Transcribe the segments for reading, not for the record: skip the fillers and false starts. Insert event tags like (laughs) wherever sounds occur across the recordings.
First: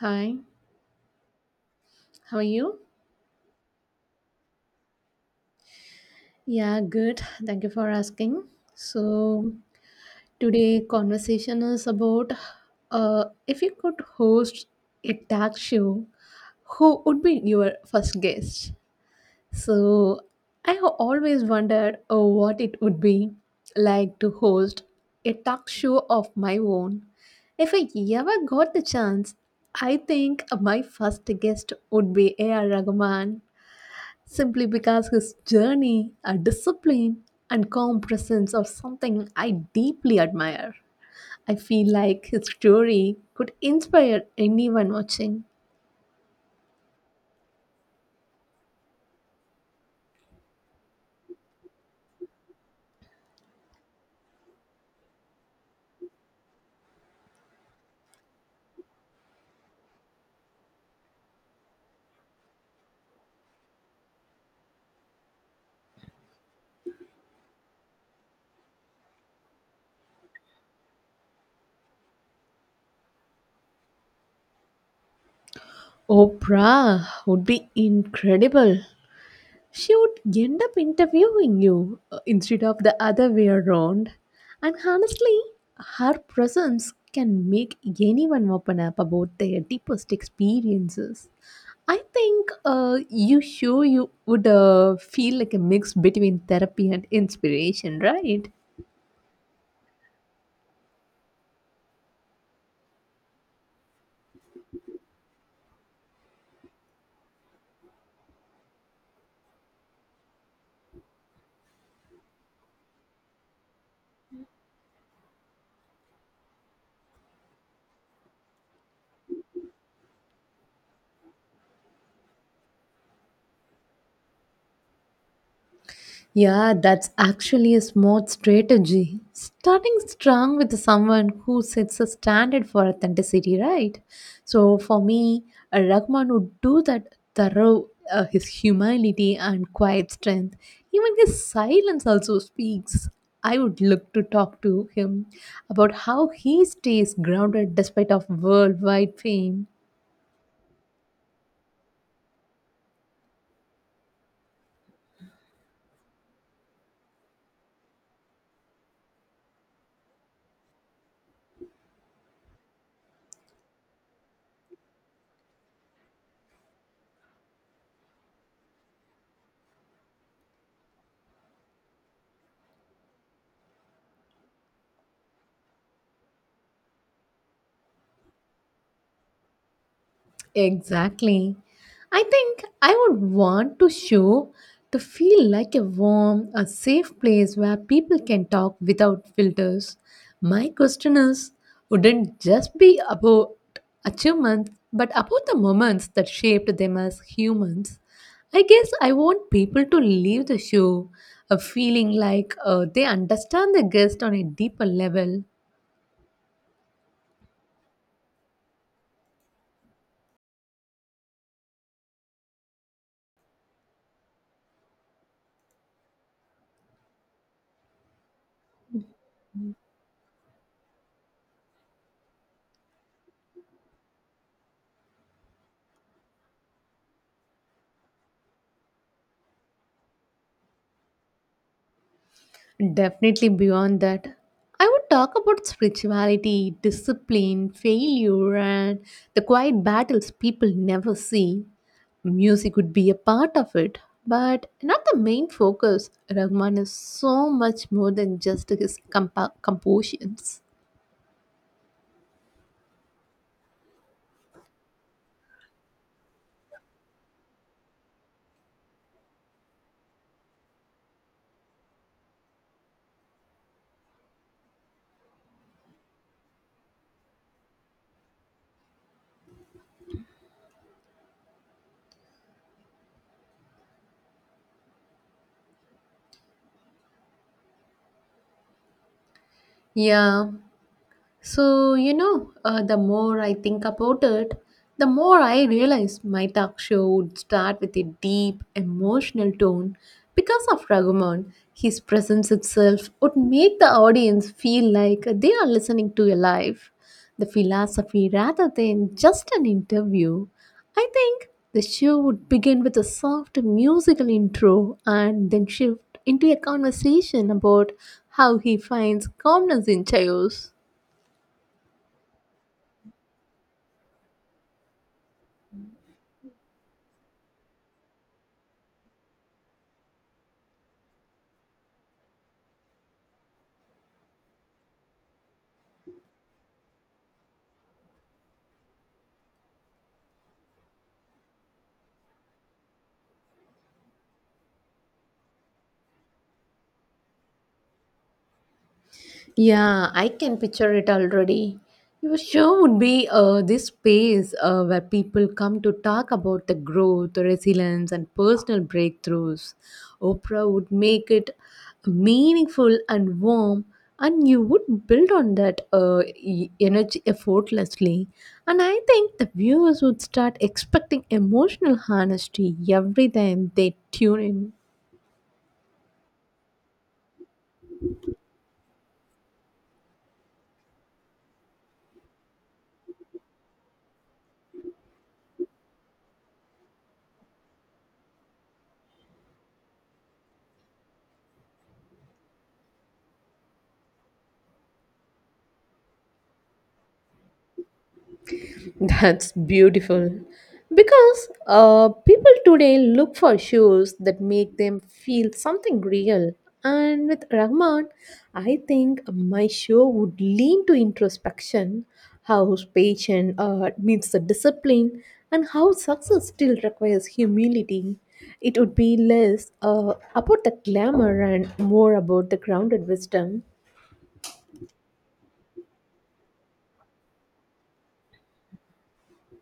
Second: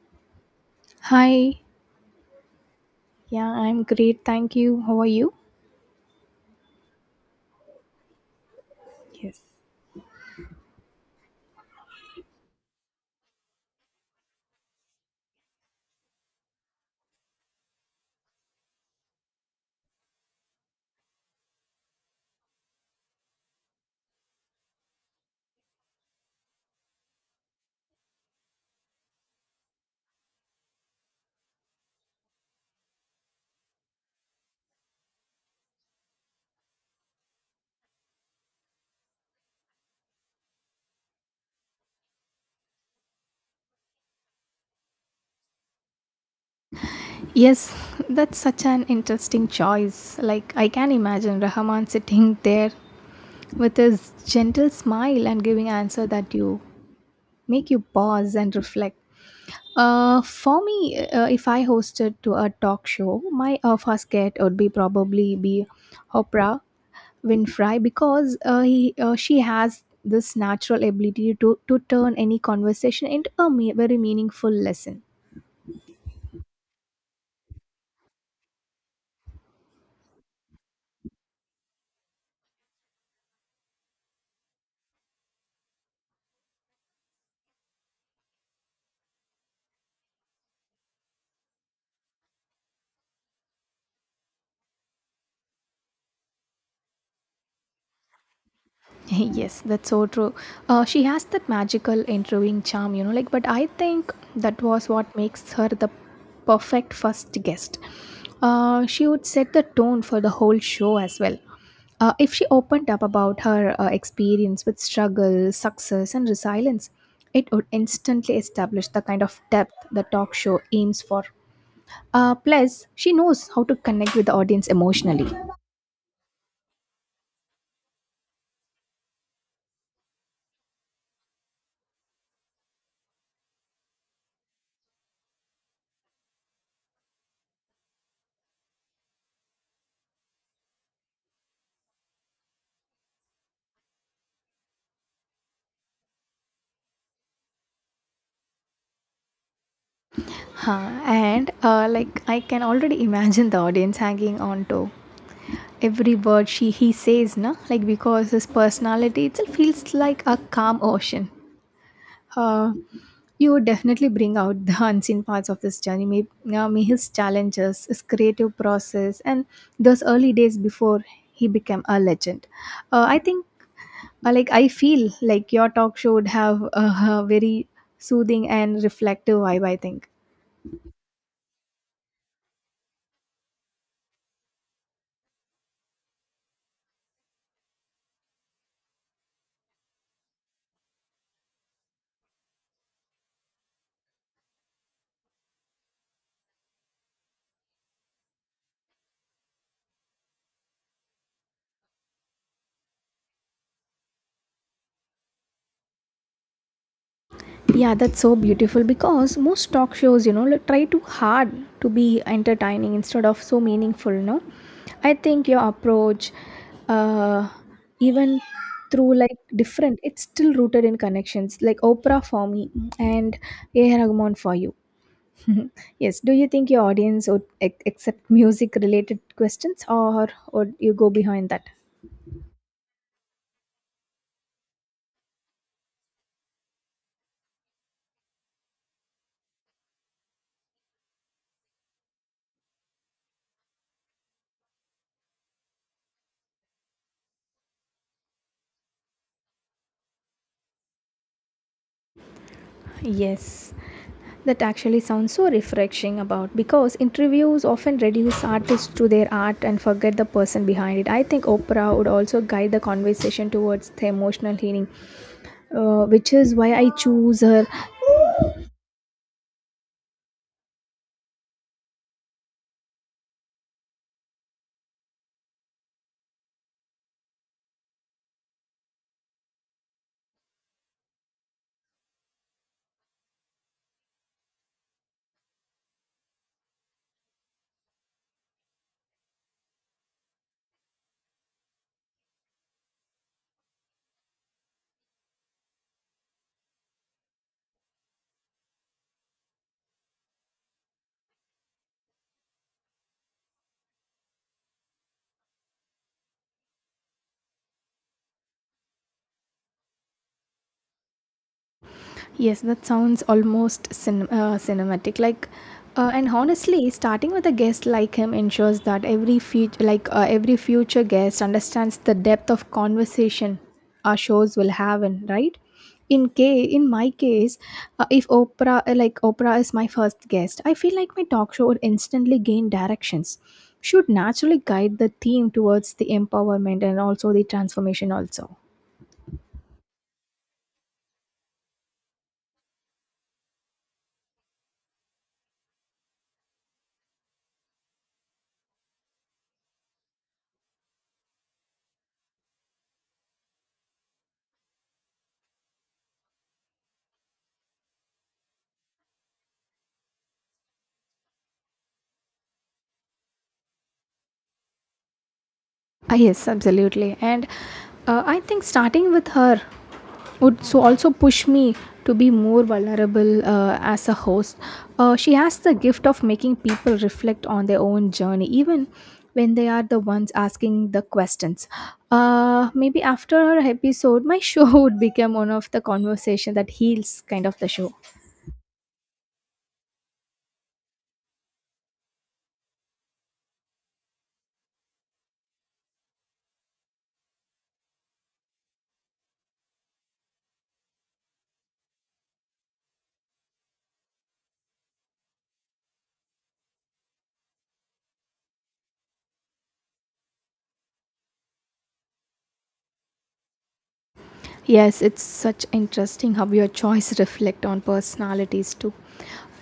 Hi, Hi. how are you? Yeah, I'm great. Thank you. How are you? Yeah, good. Thank you for asking. Yes. So, today conversation is about if you could host a talk show, who would be your first guest? So, I have always wondered what it would be like to host a talk show of my own. If I ever got the chance, I think my first guest would be A.R. Rahman simply because his journey, a discipline, and calm presence are something I deeply admire. I feel like his story could inspire anyone watching. Yes, (laughs) that's such an interesting choice. Like, I can imagine Rahman sitting (laughs) there with his gentle smile and giving answer that you make you pause and reflect. For me, if I hosted to a talk show, my first guest would be probably be Oprah Winfrey because he she has this natural ability to turn any conversation into a very meaningful lesson. Oprah would be incredible. She would end up interviewing you instead of the other way around. And honestly, her presence can make anyone open up about their deepest experiences. I think you sure you would feel like a mix between therapy and inspiration, right? (laughs) Yes, that's so true. She has that magical interviewing charm, you know, like, but I think that was what makes her the perfect first guest. She would set the tone for the whole show as well. If she opened up about her experience with struggle, success, and resilience, it would instantly establish the kind of depth the talk show aims for. Plus, she knows how to connect with the audience emotionally. Yeah, that's actually a smart strategy. Starting strong with someone who sets a standard for authenticity, right? So for me, a Rahman would do that thorough his humility and quiet strength. Even his silence also speaks. I would look to talk to him about how he stays grounded despite of worldwide fame. Huh, and like I can already imagine the audience hanging on to every word she he says, na. Like because his personality itself feels like a calm ocean. Uh, you would definitely bring out the (laughs) unseen parts of this journey, maybe, may his challenges, his creative process, and those early days before he became a legend. Uh, I think, like I feel like your talk show would have a very soothing and reflective vibe. I think. Exactly. I think I would want to show to feel like a warm, a safe place where people can talk without filters. My question is, wouldn't just be about achievements, but about the moments that shaped them as humans. I guess I want people to leave the show a feeling like they understand the guest on a deeper level. Yeah, that's so beautiful because most talk shows, you know, like, try too hard to be entertaining instead of so meaningful, no? I think your approach, uh even through like different, it's still rooted in connections, like Oprah for me and A. Rahman for you. (laughs) Yes, do you think your audience would accept music related questions, or would you go behind that? Definitely beyond that. I would talk about spirituality, discipline, failure, and the quiet battles people never see. Music would be a part of it, but not the main focus. Rahman is so much more than just his compositions. Yes, that actually sounds so refreshing about because interviews often reduce artists to their art and forget the person behind it. I think Oprah would also guide the conversation towards the emotional healing, which is why I choose her. Yeah, so, the more I think about it, the more I realize my talk show would start with a deep, emotional tone because of Raghuman. His presence itself would make the audience feel like they are listening to a life, the philosophy rather than just an interview. I think the show would begin with a soft musical intro and then shift into a conversation about how he finds calmness in chaos. Yes, that sounds almost cinematic. Like, and honestly, starting with a guest like him ensures that every future, every future guest, understands the depth of conversation our shows will have, and right. In my case, if Oprah, like Oprah, is my first guest, I feel like my talk show would instantly gain directions, should naturally guide the theme towards the empowerment and also the transformation also. Yeah, I can picture it already. Your show would be this space where people come to talk about the growth, resilience, and personal breakthroughs. Oprah would make it meaningful and warm, and you would build on that energy effortlessly. And I think the viewers would start expecting emotional honesty every time they tune in. Ah, yes, absolutely. And I think starting with her would so also push me to be more vulnerable as a host. She has the gift of making people reflect on their own journey, even when they are the ones asking the questions. Maybe after her episode, my show (laughs) would become one of the conversation that heals kind of the show. That's beautiful. Because people today look for shoes that make them feel something real. And with Rahman, I think my show would lean to introspection, how patience needs the discipline, and how success still requires humility. It would be less about the glamour and more about the grounded wisdom. Yes, it's such interesting how your choice reflect on personalities too.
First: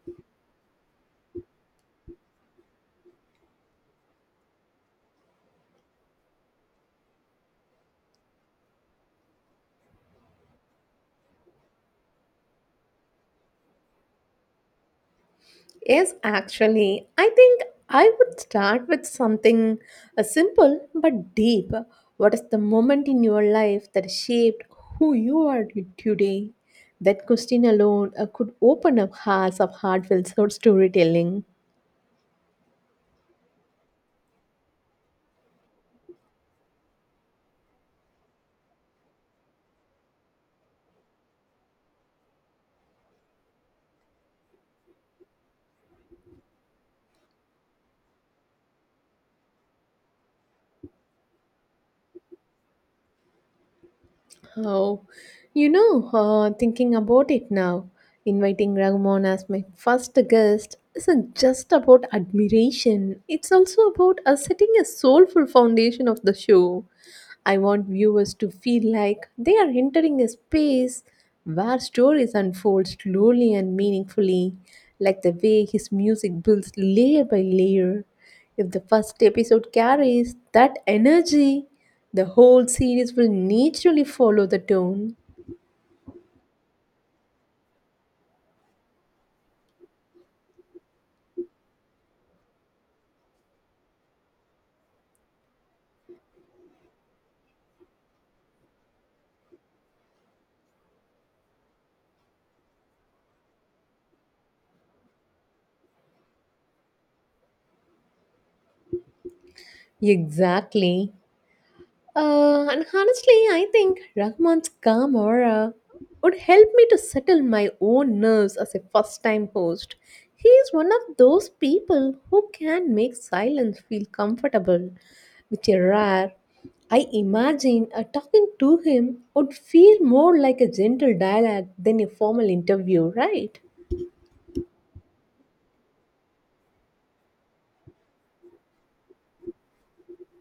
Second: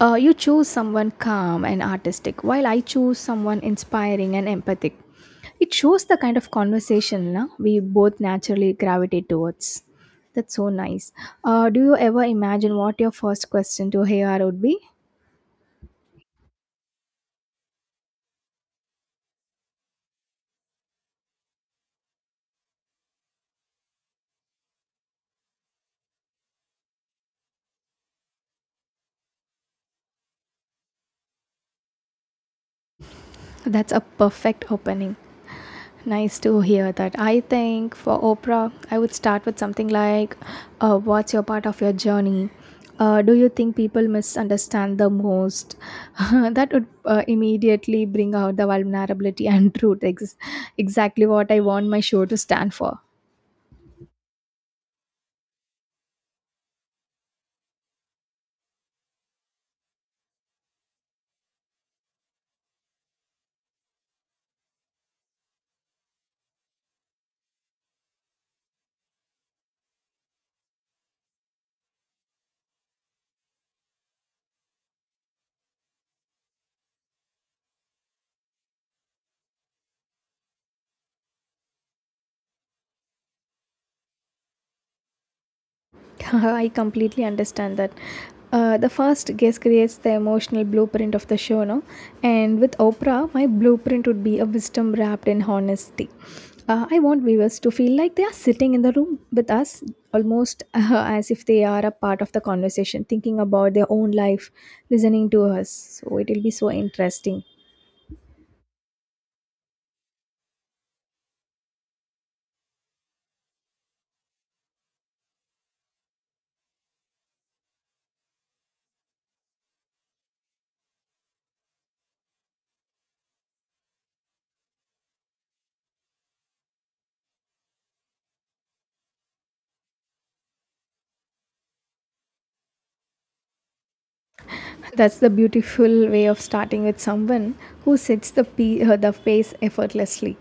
You choose someone calm and artistic, while I choose someone inspiring and empathic. It shows the kind of conversation, na, we both naturally gravitate towards. That's so nice. Do you ever imagine what your first question to HR would be? Yes, actually, I think I would start with something simple but deep. What is the moment in your life that shaped who you are today? That question alone could open up hearts of heartfelt (laughs) sort storytelling. That's a perfect opening. Nice to hear that. I think for Oprah, I would start with something like, what's your part of your journey? Do you think people misunderstand the most? (laughs) That would immediately bring out the vulnerability and truth. Exactly what I want my show to stand for. Oh, thinking about it now, inviting Raghuman as my first guest isn't just about admiration, it's also about setting a soulful foundation of the show. I want viewers to feel like they are entering a space where stories unfold slowly and meaningfully, like the way his music builds layer by layer. If the first episode carries that energy, the whole series will naturally follow the tone. (laughs) I completely understand that. The first guess creates the emotional blueprint of the show, no? And with Oprah, my blueprint would be a wisdom wrapped in honesty. I want viewers to feel like they are sitting in the room with us, almost (laughs) as if they are a part of the conversation, thinking about their own life, listening to us. So it will be so interesting. Exactly. And honestly, I think Rahman's calm aura would help me to settle my own nerves as a first time host. He is one of those people who can make silence feel comfortable, which is rare. I imagine talking to him would feel more like a gentle dialogue than a formal interview, right? That's the beautiful way of starting with someone who sets the pace effortlessly.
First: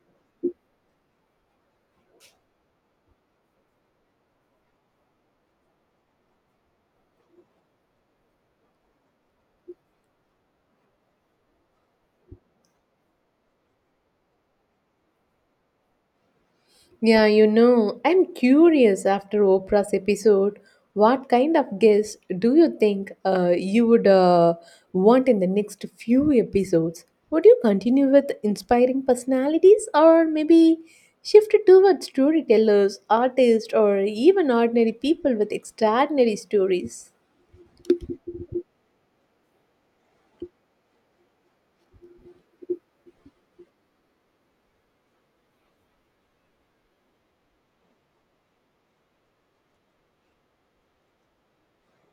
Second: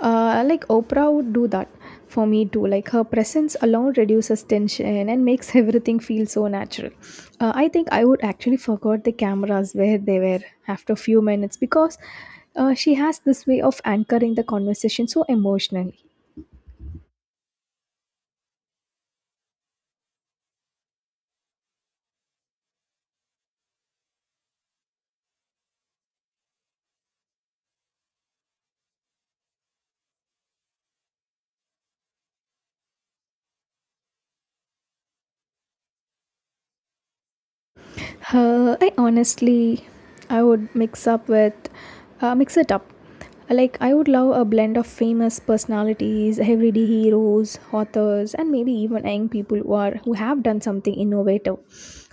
Like Oprah would do that for me too. Like her presence alone reduces tension and makes (laughs) everything feel so natural. I think I would actually forgot the cameras where they were after a few minutes because she has this way of anchoring the conversation so emotionally. Yeah, you know, I'm curious after Oprah's episode, what kind of guests do you think you would want in the next few episodes? Would you continue with inspiring personalities or maybe shift it towards storytellers, artists, or even ordinary people with extraordinary stories? Uh, I honestly, I would mix up with, mix it up. Like I would love a blend of famous personalities, everyday heroes, authors, and maybe even young people who have done something innovative.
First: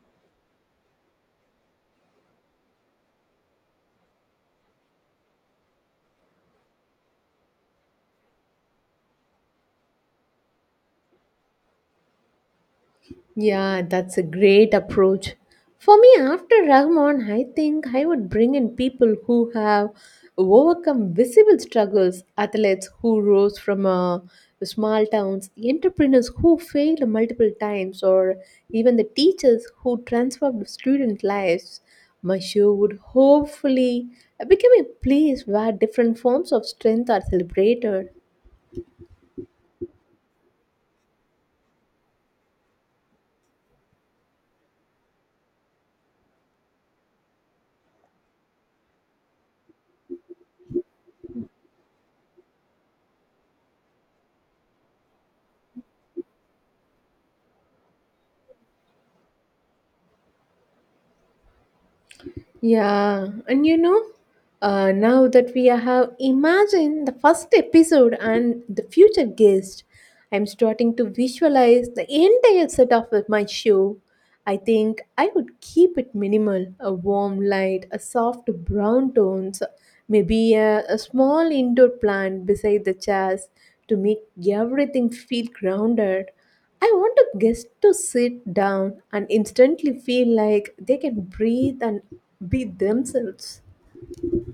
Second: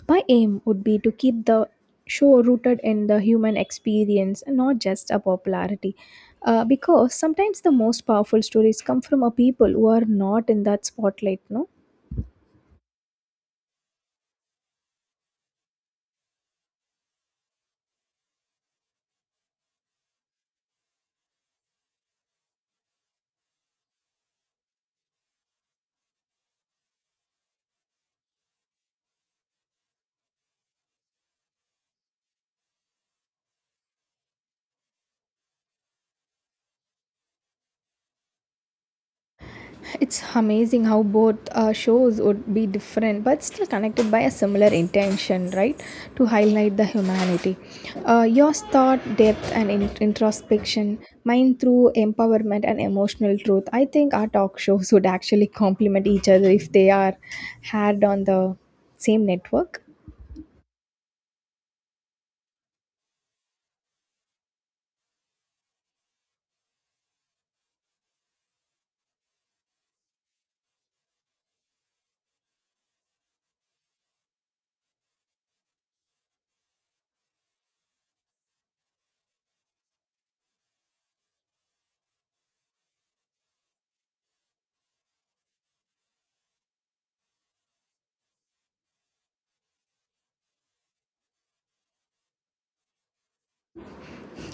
My aim would be to keep the show rooted in the human experience and not just a popularity. Because sometimes the most powerful stories come from a people who are not in that spotlight, no? Yeah, that's a great approach. For me, after Rahman, I think I would bring in people who have overcome visible struggles, athletes who rose from small towns, entrepreneurs who failed multiple times, or even the teachers who transformed student lives. My show would hopefully become a place where different forms of strength are celebrated. It's amazing how both shows would be different but still connected by a similar intention, right? To highlight the humanity. Yours thought depth and introspection, mine through empowerment and emotional truth. I think our talk shows would actually complement each other if they are had on the same network. Yeah, and now that we have imagined the first episode and the future guest, I'm starting to visualize the entire setup of my show. I think I would keep it minimal a warm light, a soft brown tones, maybe a small indoor plant beside the chairs to make everything feel grounded. I want a guest to sit down and instantly feel like they can breathe and be themselves.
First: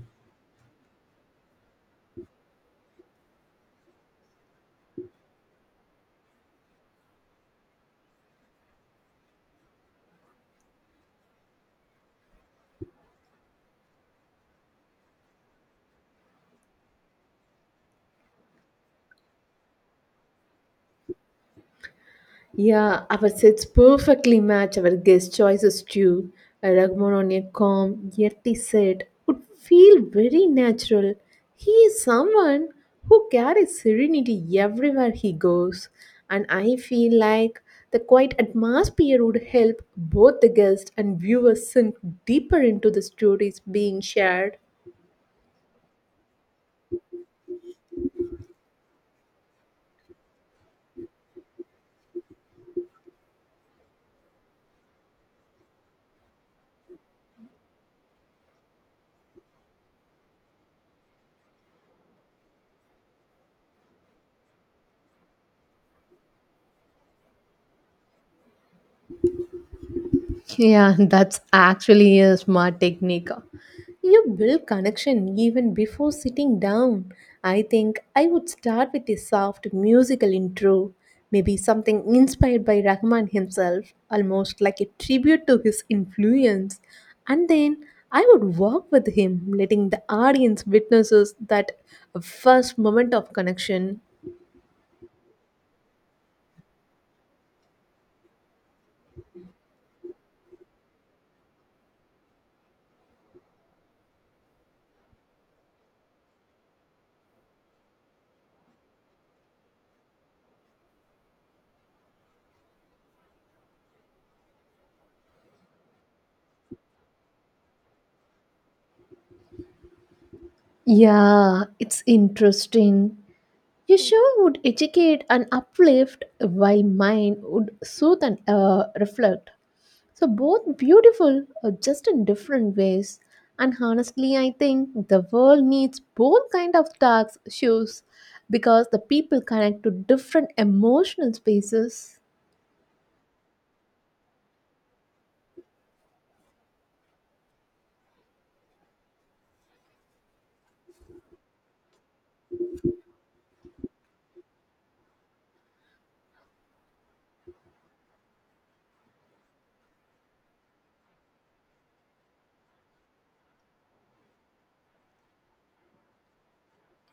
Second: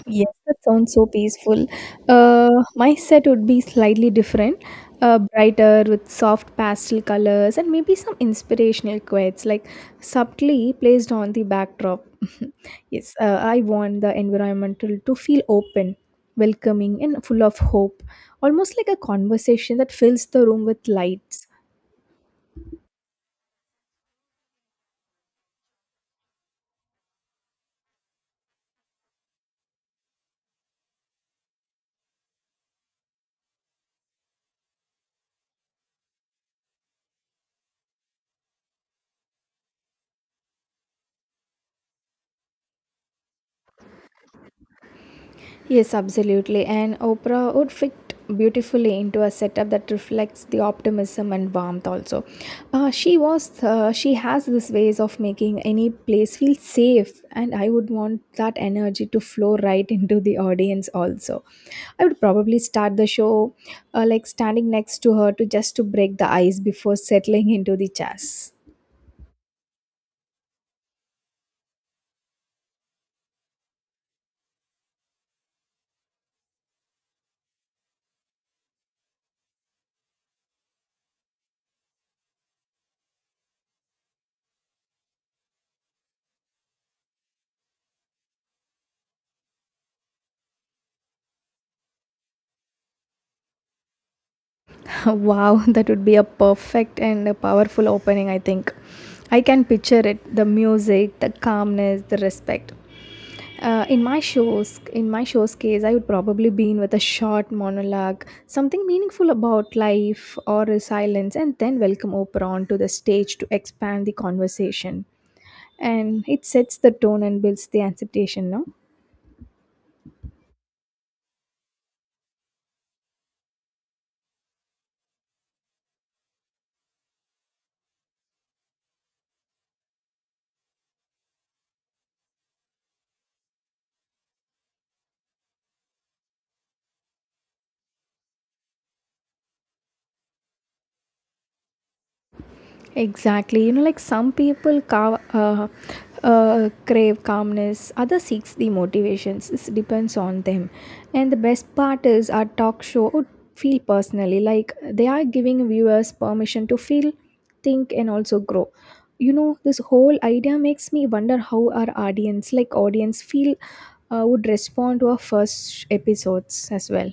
Yes, that sounds so peaceful. My set would be slightly different, brighter with soft pastel colors and maybe some inspirational quotes, like subtly placed on the backdrop. (laughs) Yes, I want the environmental to feel open, welcoming, and full of hope, almost like a conversation that fills the room with lights. Yeah, our sets perfectly match our guest choices too. A Ragman on a calm, earthy set would feel very natural. He is someone who carries serenity everywhere he goes, and I feel like the quiet atmosphere would help both the guest and viewers sink deeper into the stories being shared. Yes, absolutely. And Oprah would fit beautifully into a setup that reflects the optimism and warmth also. She has this ways of making any place feel safe, and I would want that energy to flow right into the audience also. I would probably start the show, like standing next to her, to just to break the ice before settling into the chairs. Yeah, (laughs) that's actually a smart technique. You build connection even before sitting down. I think I would start with a soft musical intro, maybe something inspired by Rahman himself, almost like a tribute to his influence. And then I would walk with him, letting the audience witnesses that first moment of connection. (laughs) Wow, that would be a perfect and a powerful opening, I think. I can picture it, the music, the calmness, the respect. In my show's case, I would probably be in with a short monologue, something meaningful about life or resilience, and then welcome Oprah onto the stage to expand the conversation. And it sets the tone and builds the anticipation, no? Yeah, it's interesting. Your show would educate and uplift, while mine would soothe and reflect. So, both beautiful, just in different ways. And honestly, I think the world needs both kind of talk shows because the people connect to different emotional spaces. Exactly. You know, like some people crave calmness, others seeks the motivations. This depends on them. And the best part is our talk show would feel personally like they are giving viewers permission to feel, think, and also grow. You know, this whole idea makes me wonder how our audience, like audience, feel would respond to our first episodes as well.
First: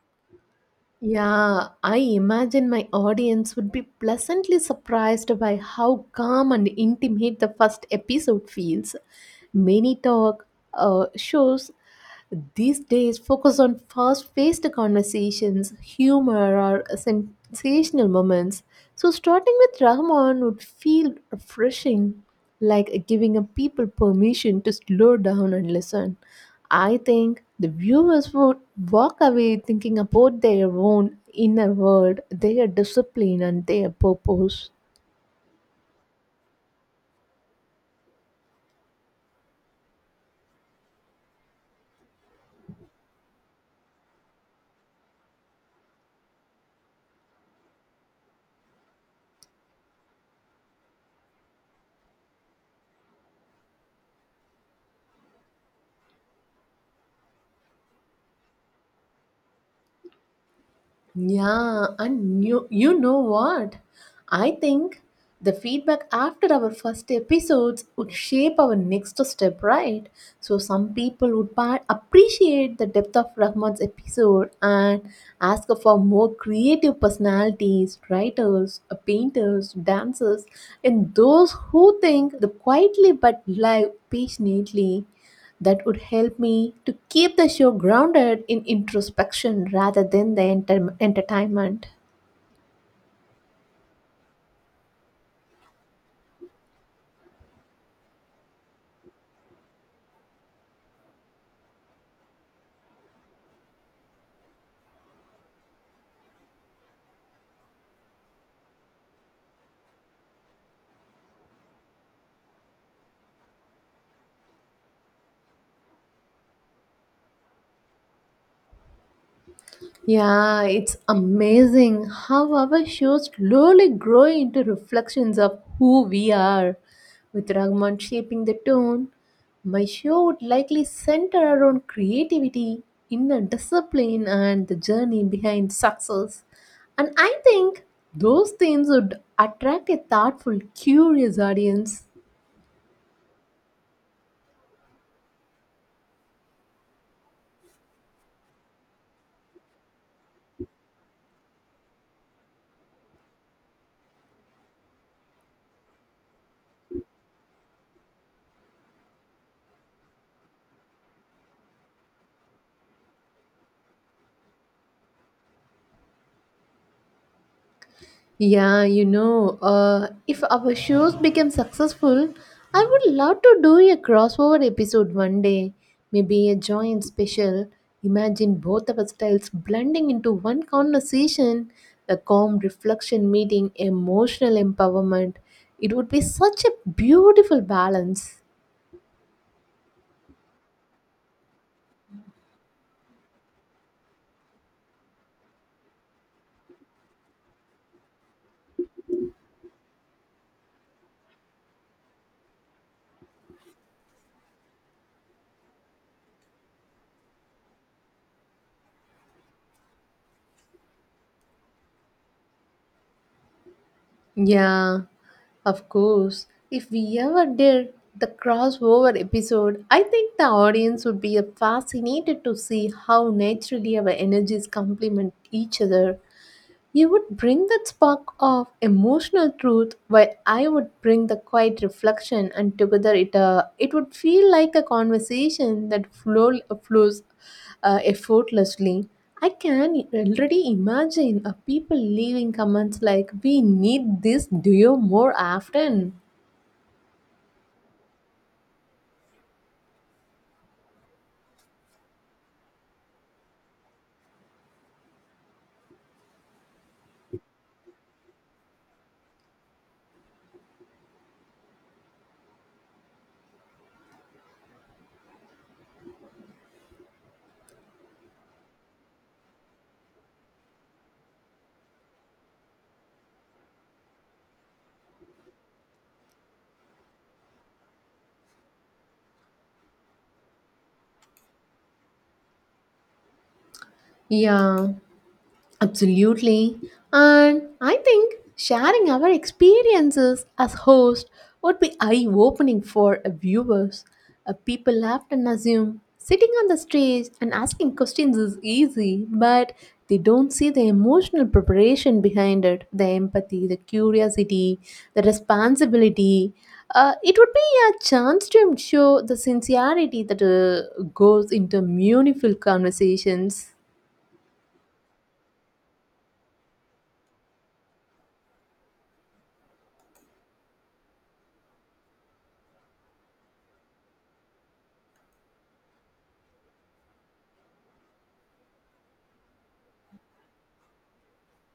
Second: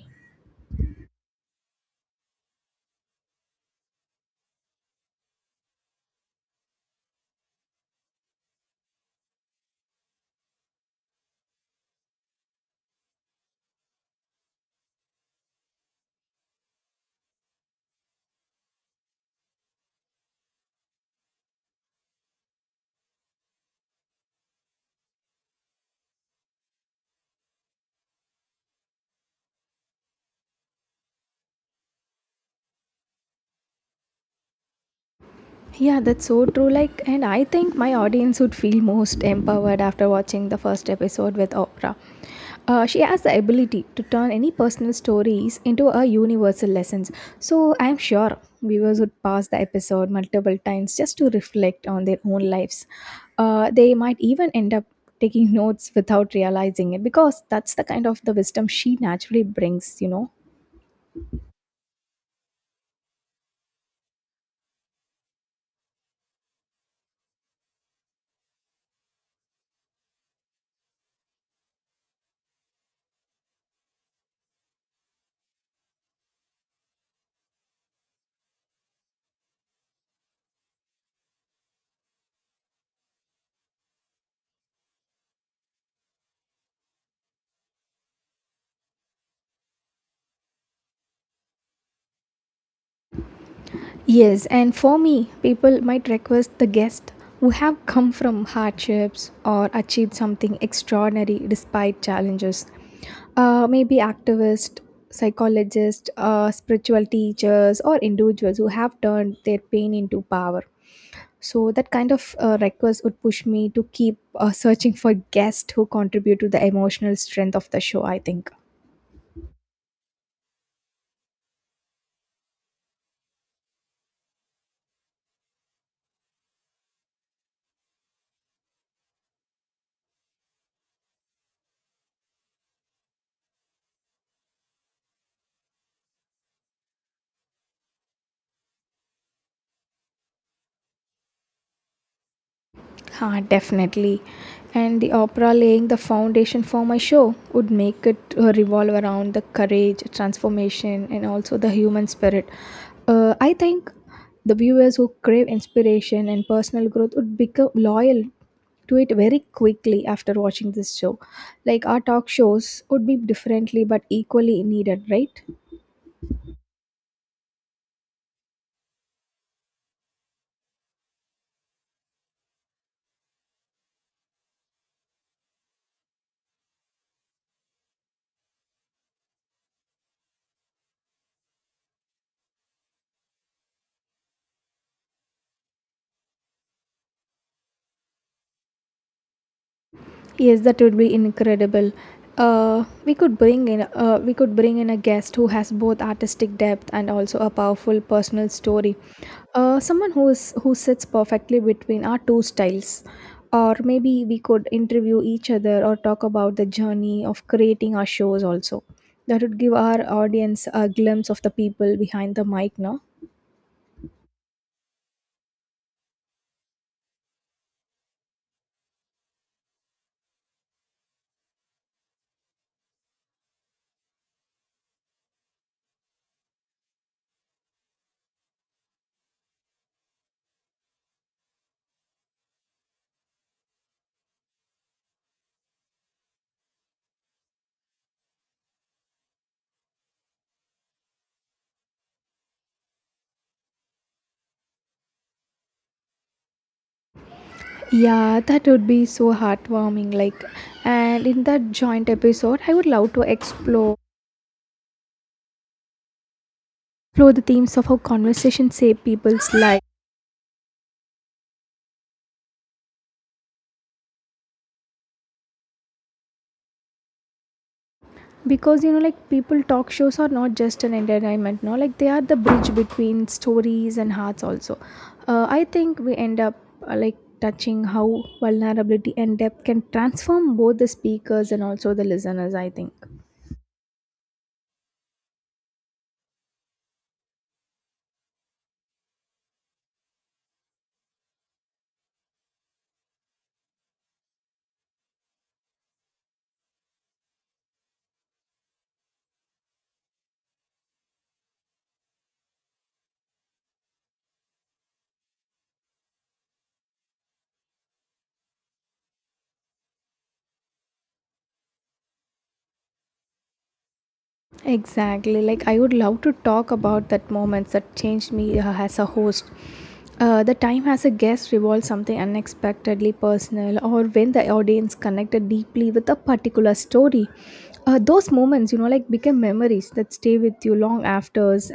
Yeah, I imagine my audience would be pleasantly surprised by how calm and intimate the first episode feels. Many talk shows these days, focus on fast paced conversations, humor, or sensational moments. So, starting with Rahman would feel refreshing, like giving a people permission to slow down and listen. I think the viewers would walk away thinking about their own inner world, their discipline, and their purpose. Yeah, that's so true. Like, and I think my audience would feel most empowered after watching the first episode with Oprah. She has the ability to turn any personal stories into a universal lessons. So I'm sure viewers would pause the episode multiple times just to reflect on their own lives. They might even end up taking notes without realizing it because that's the kind of the wisdom she naturally brings, you know. Yeah, and you know what? I think the feedback after our first episodes would shape our next step, right? So some people would appreciate the depth of Rahman's episode and ask for more creative personalities, writers, painters, dancers, and those who think the quietly but live passionately that would help me to keep the show grounded in introspection rather than the entertainment. Yes, and for me, people might request the guest who have come from hardships or achieved something extraordinary despite challenges. Maybe activists, psychologists, spiritual teachers, or individuals who have turned their pain into power. So that kind of request would push me to keep searching for guests who contribute to the emotional strength of the show. I think. Yeah, it's amazing how our shows slowly grow into reflections of who we are. With Ragman shaping the tone, my show would likely center around creativity, inner discipline, and the journey behind success. And I think those themes would attract a thoughtful, curious audience. Ah, definitely. And the opera laying the foundation for my show would make it revolve around the courage, transformation, and also the human spirit. I think the viewers who crave inspiration and personal growth would become loyal to it very quickly after watching this show. Like our talk shows would be differently but equally needed, right? Yeah, if our shows become successful, I would love to do a crossover episode one day. Maybe a joint special. Imagine both of our styles blending into one conversation, a calm reflection meeting, emotional empowerment. It would be such a beautiful balance. Yes, that would be incredible. We could bring in a guest who has both artistic depth and also a powerful personal story. Someone who sits perfectly between our two styles. Or maybe we could interview each other or talk about the journey of creating our shows also. That would give our audience a glimpse of the people behind the mic, no? Yeah, of course. If we ever did the crossover episode, I think the audience would be fascinated to see how naturally our energies complement each other. You would bring that spark of emotional truth, while I would bring the quiet reflection, and together it would feel like a conversation that flows effortlessly. I can already imagine people leaving comments like, "We need this duo more often." Yeah, that would be so heartwarming. Like, and in that joint episode, I would love to explore the themes of how conversations save people's lives, because you know, like people talk shows are not just an entertainment, no, like they are the bridge between stories and hearts also. I think we end up Like touching how vulnerability and depth can transform both the speakers and also the listeners, I think. Yeah. Absolutely. And I think sharing our experiences as host would be eye-opening for viewers. People often assume sitting on the stage and asking questions is easy, but they don't see the emotional preparation behind it, the empathy, the curiosity, the responsibility. It would be a chance to show the sincerity that goes into meaningful conversations. Exactly. Like, I would love to talk about that moments that changed me as a host. The time as a guest revolved something unexpectedly personal, or when the audience connected deeply with a particular story. Those moments, you know, like become memories that stay with you long afters,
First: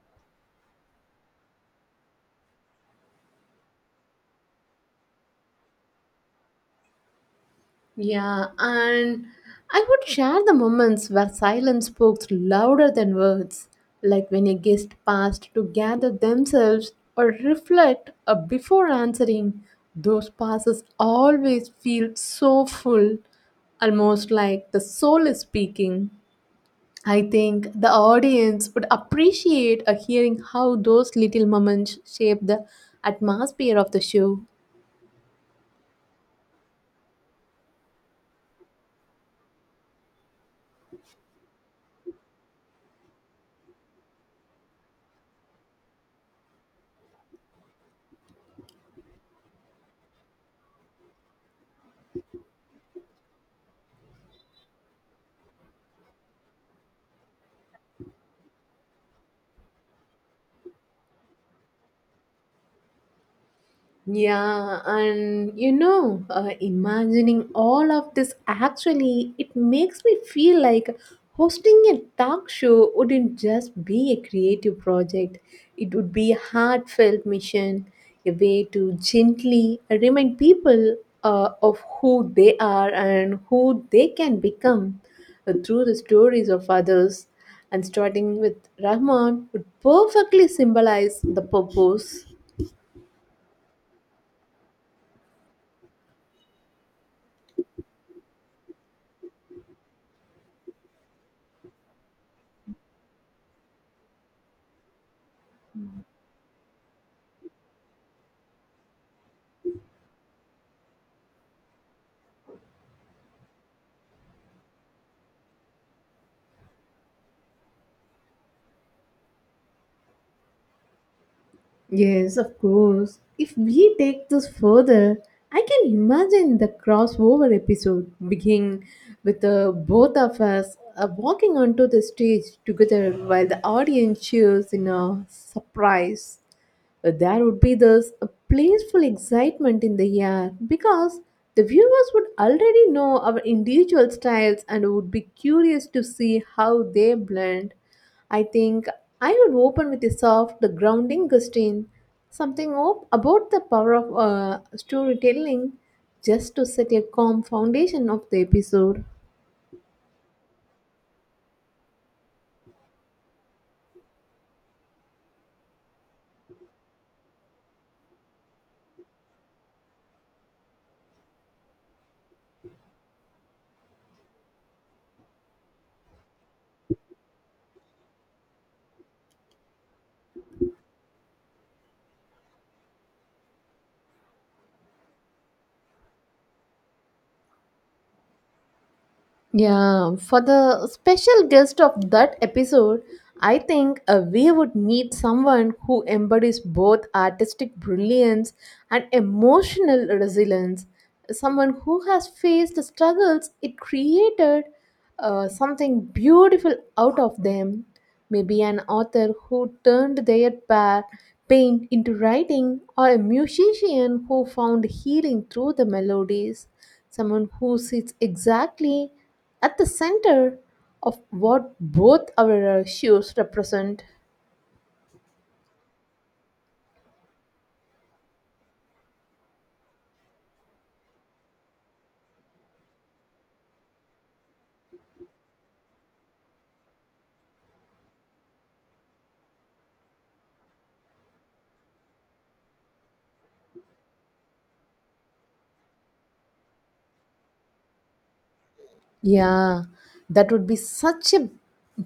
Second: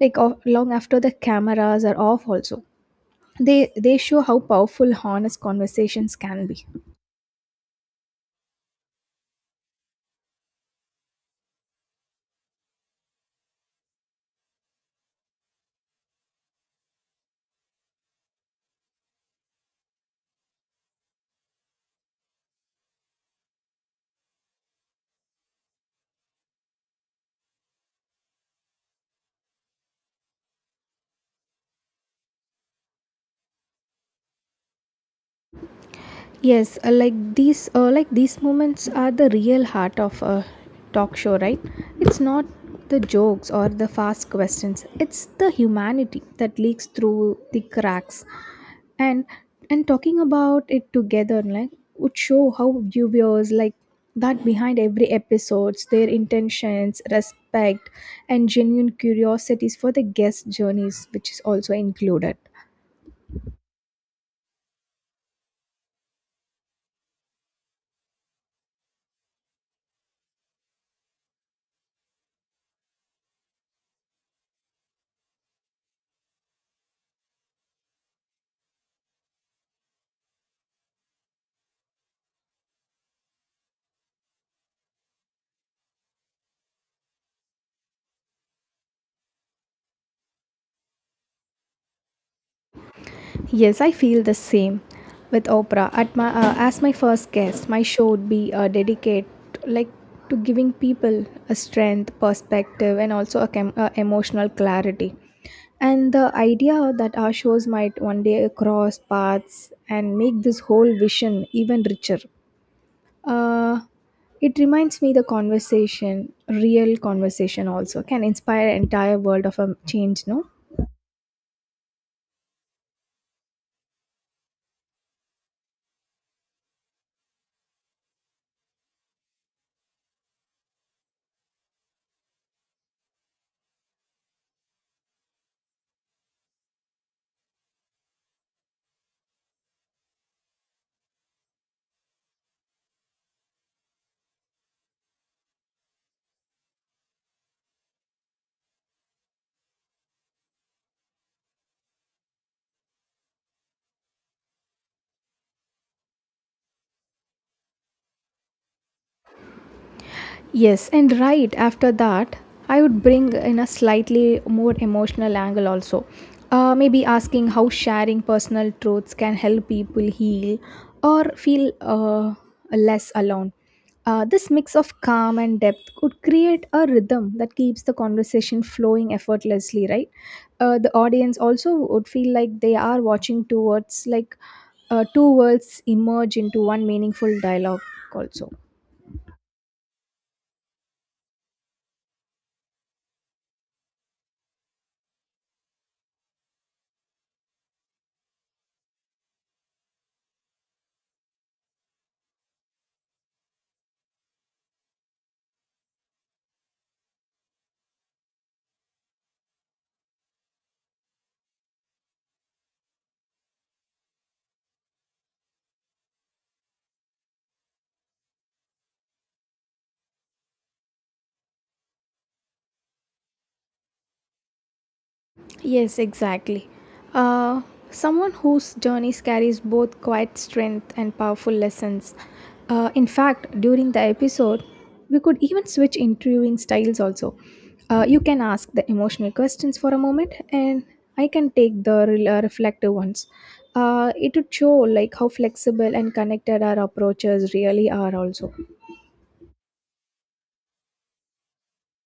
like of, long after the cameras are off. Also, they show how powerful honest conversations can be. Yeah, and I would share the moments where silence spoke louder than words, like when a guest paused to gather themselves or reflect before answering. Those pauses always feel so full, almost like the soul is speaking. I think the audience would appreciate a hearing how those little moments shape the atmosphere of the show. Yes, like these moments are the real heart of a talk show, right? It's not the jokes or the fast questions. It's the humanity that leaks through the cracks, and and talking about it together, like would show how viewers like that behind every episodes, their intentions, respect, and genuine curiosities for the guest journeys, which is also included. Yeah, and imagining all of this actually, it makes me feel like hosting a talk show wouldn't just be a creative project. It would be a heartfelt mission, a way to gently remind people of who they are and who they can become through the stories of others. And starting with Rahman would perfectly symbolize the purpose. Yes, I feel the same with Oprah. At my as my first guest, my show would be dedicated like to giving people a strength, perspective, and also emotional clarity. And the idea that our shows might one day cross paths and make this whole vision even richer. Uh, it reminds me the conversation, real conversation also can inspire entire world of a change. No. Yes, of course. If we take this further, I can imagine the crossover episode beginning with both of us walking onto the stage together while the audience cheers in a surprise. There would be this playful excitement in the air because the viewers would already know our individual styles and would be curious to see how they blend. I think I would open with a soft, grounding question, something about the power of storytelling, just to set a calm foundation of the episode. Yes, and right after that, I would bring in a slightly more emotional angle also. Maybe asking how sharing personal truths can help people heal or feel less alone. This mix of calm and depth could create a rhythm that keeps the conversation flowing effortlessly, right? The audience also would feel like they are watching towards like two worlds emerge into one meaningful dialogue also. Yeah, for the special guest of that episode, I think we would need someone who embodies both artistic brilliance and emotional resilience. Someone who has faced the struggles it created something beautiful out of them. Maybe an author who turned their pain into writing, or a musician who found healing through the melodies, someone who sits exactly at the center of what both our shoes represent. Yes, exactly. Uh, Someone whose journey carries both quiet strength and powerful lessons. In fact, during the episode, we could even switch interviewing styles also. You can ask the emotional questions for a moment, and I can take the reflective ones. It would show like how flexible and connected our approaches really are also. Yeah, that would be such a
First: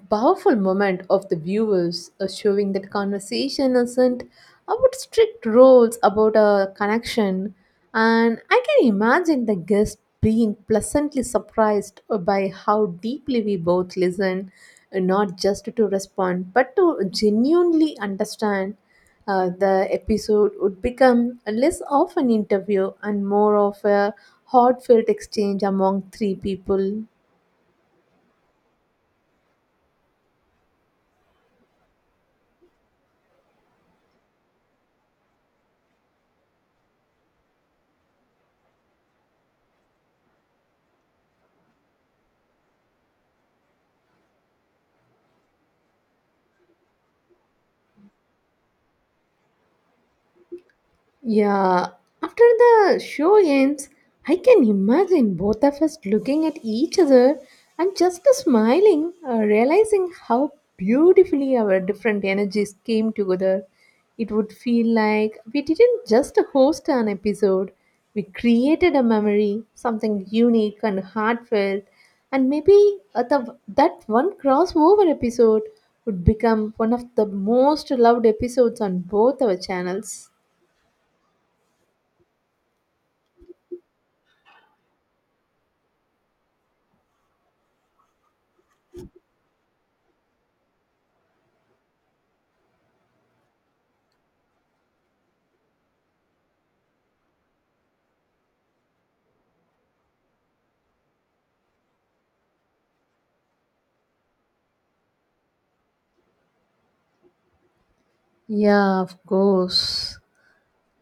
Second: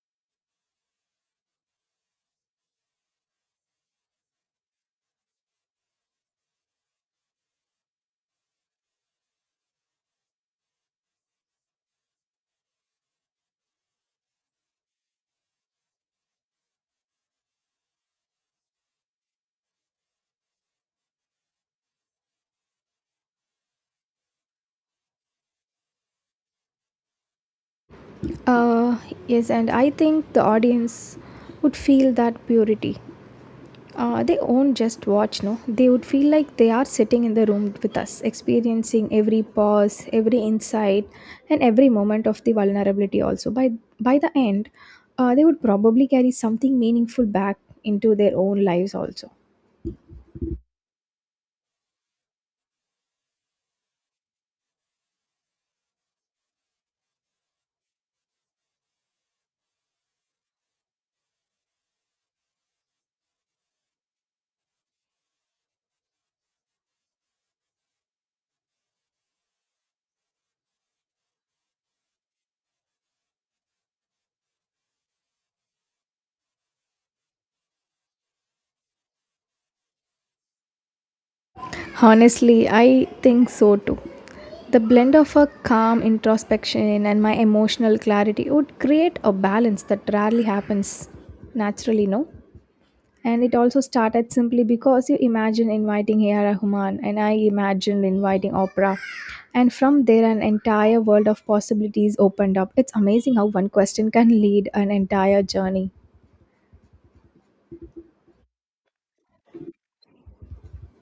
powerful moment of the viewers showing that conversation isn't about strict rules about a connection. And I can imagine the guest being pleasantly surprised by how deeply we both listen, not just to respond, but to genuinely understand. The episode would become less of an interview and more of a heartfelt exchange among three people. Uh, yes, and I think the audience would feel that purity. They won't just watch, no. They would feel like they are sitting in the room with us, experiencing every pause, every insight, and every moment of the vulnerability. Also, by the end, they would probably carry something meaningful back into their own lives. Also, Yeah, after the show ends, I can imagine both of us looking at each other and just smiling, realizing how beautifully our different energies came together. It would feel like we didn't just host an episode, we created a memory, something unique and heartfelt, and maybe that one crossover episode would become one of the most loved episodes on both our channels. honestly, I think so too. The blend of a calm introspection and my emotional clarity would create a balance that rarely happens naturally, no. And it also started simply because you imagine inviting A.R. Rahman and I imagined inviting Oprah. And from there, an entire world of possibilities opened up. It's amazing how one question can lead an entire journey. Yeah, of course.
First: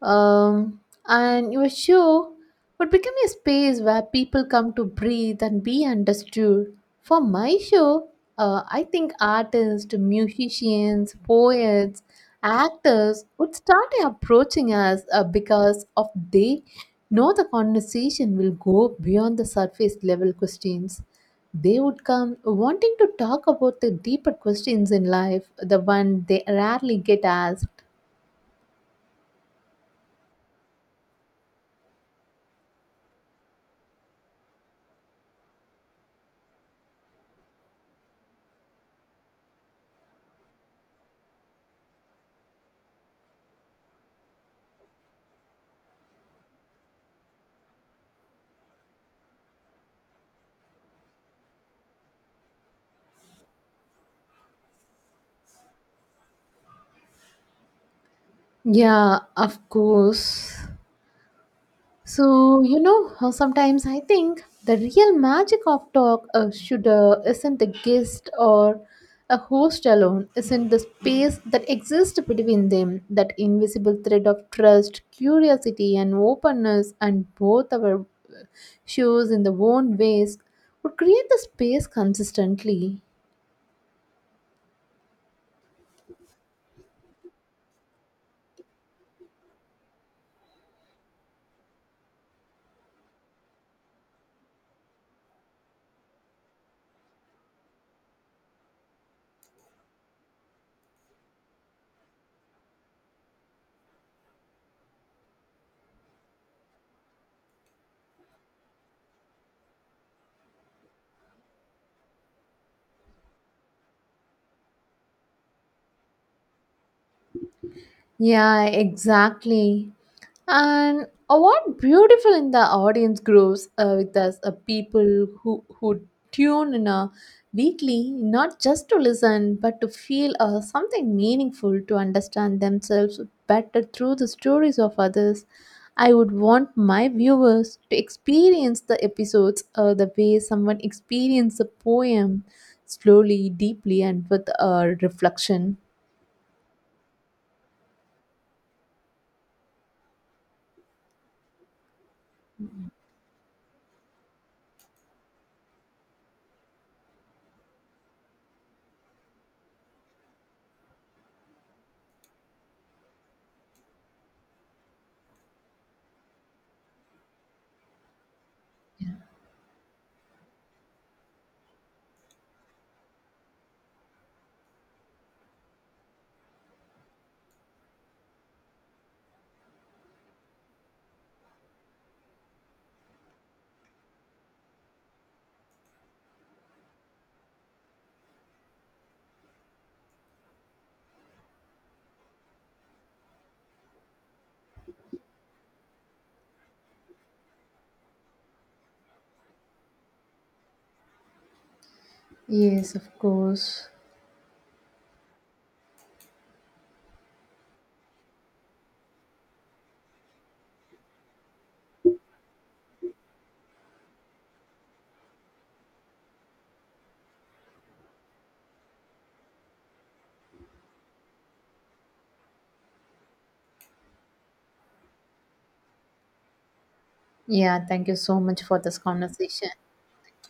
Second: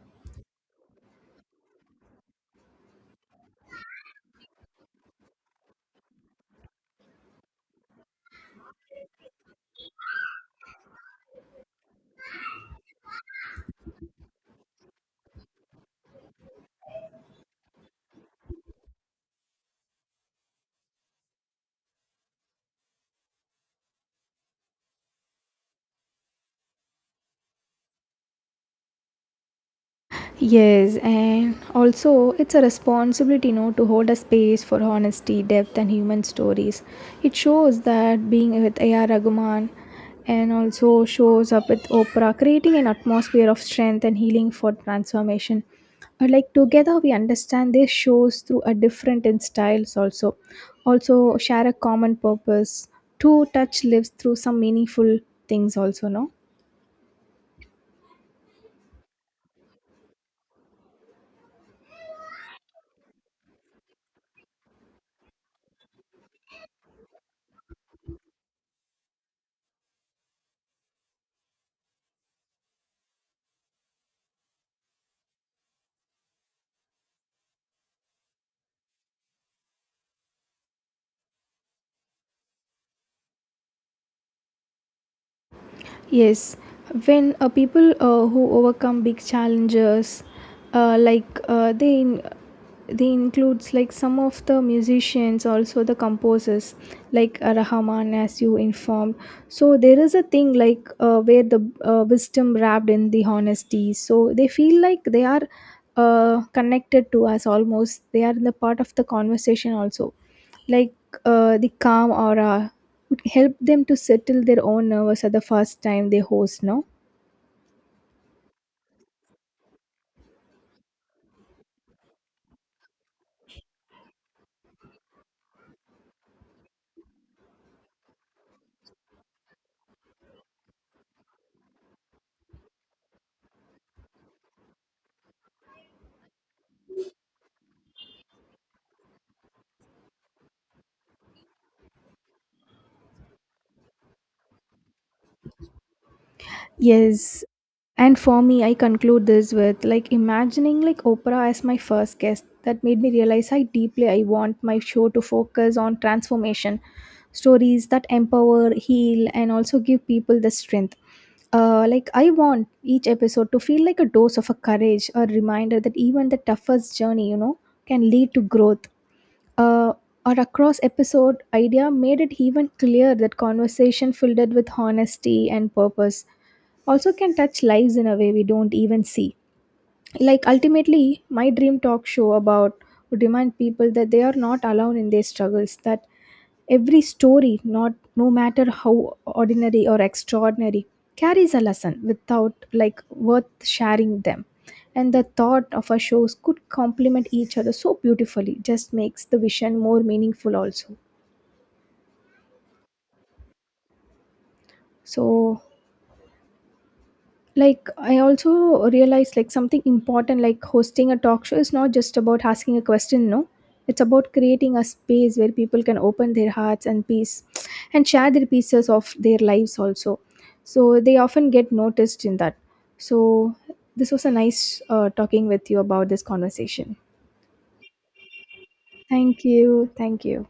Um, and your show would become a space where people come to breathe and be understood. For my show, I think artists, musicians, poets, actors would start approaching us because of they know the conversation will go beyond the surface level questions. They would come wanting to talk about the deeper questions in life, the one they rarely get asked. Yes, and also it's a responsibility, you know, to hold a space for honesty, depth, and human stories. It shows that being with A.R. Rahman and also shows up with Oprah, creating an atmosphere of strength and healing for transformation. Like together, we understand this shows through a different in styles also. Also share a common purpose to touch lives through some meaningful things also, no? Yeah, of course. So, you know, how sometimes I think the real magic of talk should isn't a guest or a host alone, isn't the space that exists between them, that invisible thread of trust, curiosity, and openness, and both our shows in their own ways would create the space consistently. Yes, when people who overcome big challenges, uh, like uh, they in- they includes like some of the musicians, also the composers, like Rahman, as you informed. So there is a thing like where the wisdom wrapped in the honesty. So they feel like they are connected to us almost. They are in the part of the conversation also like the calm aura would help them to settle their own nerves at the first time they host, no? Yeah, exactly. And what beautiful in the audience grows with us, people who tune in weekly, not just to listen, but to feel something meaningful, to understand themselves better through the stories of others. I would want my viewers to experience the episodes the way someone experienced a poem, slowly, deeply, and with reflection. Yes, and for me, I conclude this with like imagining like Oprah as my first guest that made me realize how deeply I want my show to focus on transformation stories that empower, heal, and also give people the strength. Like, I want each episode to feel like a dose of a courage, a reminder that even the toughest journey, you know, can lead to growth. uh, or across episode idea made it even clear that conversation filled it with honesty and purpose also can touch lives in a way we don't even see. Like, ultimately, my dream talk show about would remind people that they are not alone in their struggles, that every story, not no matter how ordinary or extraordinary, carries a lesson without like worth sharing them. And the thought of our shows could complement each other so beautifully just makes the vision more meaningful also. Yes, of course. So like, I also realized like something important, like hosting a talk show is not just about asking a question, no. It's about creating a space where people can open their hearts and peace and share their pieces of their lives also, so they often get noticed in that. So this was a nice talking with you about this conversation. Yeah, thank you so much for this Thank conversation. you, thank you.